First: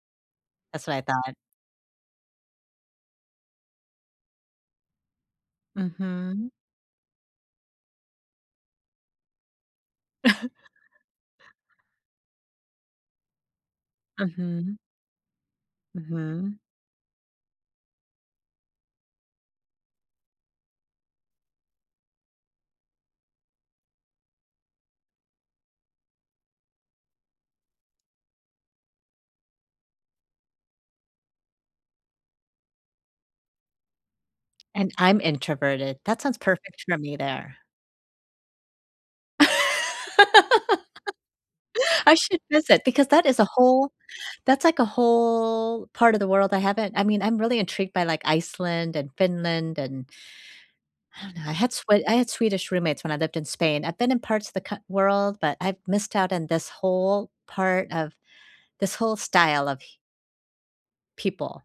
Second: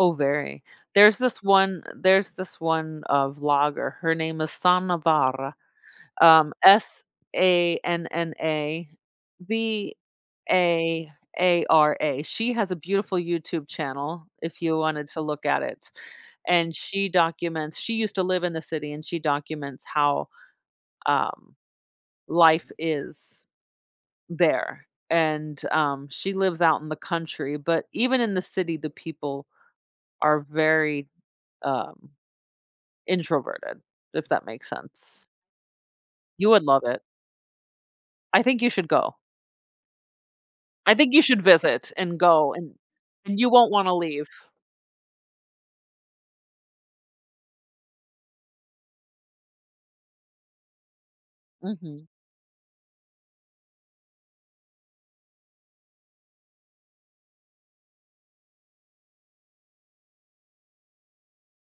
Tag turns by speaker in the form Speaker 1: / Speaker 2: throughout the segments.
Speaker 1: Oh, very.
Speaker 2: That's what I
Speaker 1: There's
Speaker 2: thought.
Speaker 1: this one there's this one, uh, vlogger. Her name is Sanna Vaara,
Speaker 2: Mhm.
Speaker 1: um, S-A-N-N-A V-A-A-R-A. She has a beautiful YouTube channel if you
Speaker 2: Mhm.
Speaker 1: wanted to look at it,
Speaker 2: Mhm.
Speaker 1: and she documents she used to live in the city and she documents how, um, life is there, and, um, she lives out in the country, but even in the city the people are very, um, introverted, if that makes
Speaker 2: And I'm
Speaker 1: sense.
Speaker 2: introverted. That sounds
Speaker 1: You would love
Speaker 2: perfect for
Speaker 1: it.
Speaker 2: me there.
Speaker 1: I think you should go. I think you should visit
Speaker 2: I
Speaker 1: and
Speaker 2: should
Speaker 1: go, and
Speaker 2: visit, because that is a
Speaker 1: you won't
Speaker 2: whole
Speaker 1: wanna leave.
Speaker 2: that's, like, a whole part of the world I haven't I mean, I'm really intrigued by, like, Iceland and Finland and I don't know, I had Sw
Speaker 1: Mhm.
Speaker 2: I had Swedish roommates when I lived in Spain. I've been in parts of the cou world, but I've missed out on this whole part of this whole style of h people.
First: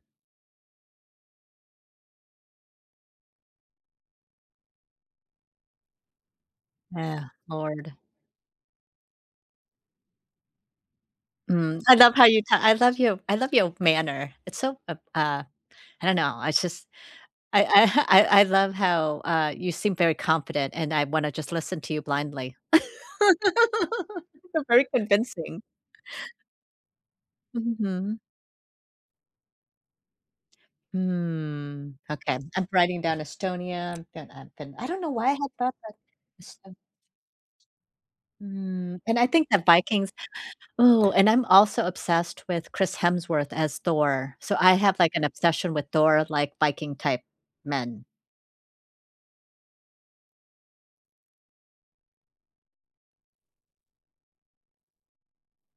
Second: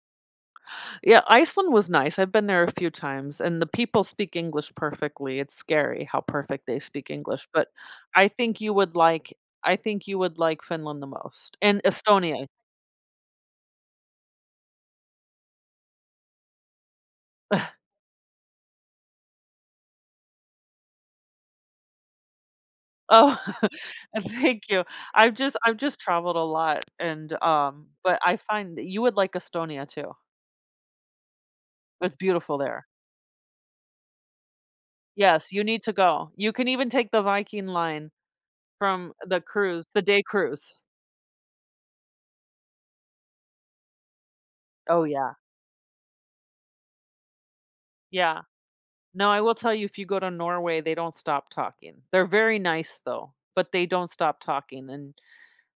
Speaker 1: Yeah, Iceland was nice, I've been there a few times, and the people speak English perfectly. It's scary how perfect they speak
Speaker 2: Yeah.
Speaker 1: English, but
Speaker 2: Lord.
Speaker 1: I think you would like I think you would like Finland the most, and
Speaker 2: Mm, I love how you
Speaker 1: Estonia e
Speaker 2: ta I love you I love your manner. It's so ab uh, I don't know, I just I I ha I I love how, uh, you seem very confident, and I wanna just listen to you blindly.
Speaker 1: Oh, uh,
Speaker 2: You're
Speaker 1: thank you.
Speaker 2: very
Speaker 1: I've just
Speaker 2: convincing.
Speaker 1: I've just traveled a lot, and, um
Speaker 2: Mhm.
Speaker 1: but I find that you would like Estonia too.
Speaker 2: Mm,
Speaker 1: It's
Speaker 2: okay
Speaker 1: beautiful
Speaker 2: I'm
Speaker 1: there.
Speaker 2: writing down Estonia, then I've been I don't know why I had
Speaker 1: Yes, you
Speaker 2: thought
Speaker 1: need to
Speaker 2: that
Speaker 1: go. You can
Speaker 2: Eston
Speaker 1: even take the Viking Line
Speaker 2: Mm,
Speaker 1: from
Speaker 2: and I
Speaker 1: the
Speaker 2: think that
Speaker 1: cruise the
Speaker 2: Vikings
Speaker 1: day cruise.
Speaker 2: Ooh, and I'm also obsessed with Chris Hemsworth as Thor. So I have,
Speaker 1: Oh,
Speaker 2: like, an
Speaker 1: yeah.
Speaker 2: obsession with Thor, like, Viking-type men.
Speaker 1: Yeah. Now I will tell you if you go to Norway, they don't stop talking. They're very nice though, but they don't stop talking, and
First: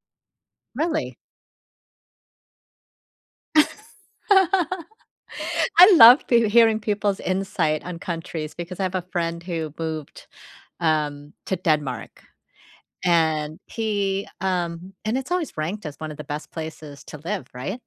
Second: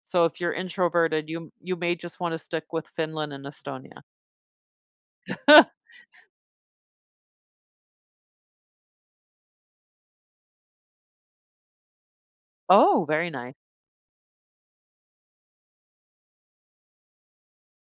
Speaker 1: so if you're
Speaker 2: Really?
Speaker 1: introverted you m you may just wanna stick with Finland and Estonia.
Speaker 2: I love peo hearing people's insight on countries, because I have a friend who moved, um, to Denmark,
Speaker 1: Oh, very nice.
Speaker 2: and he, um and it's always ranked as one of the best places to live, right?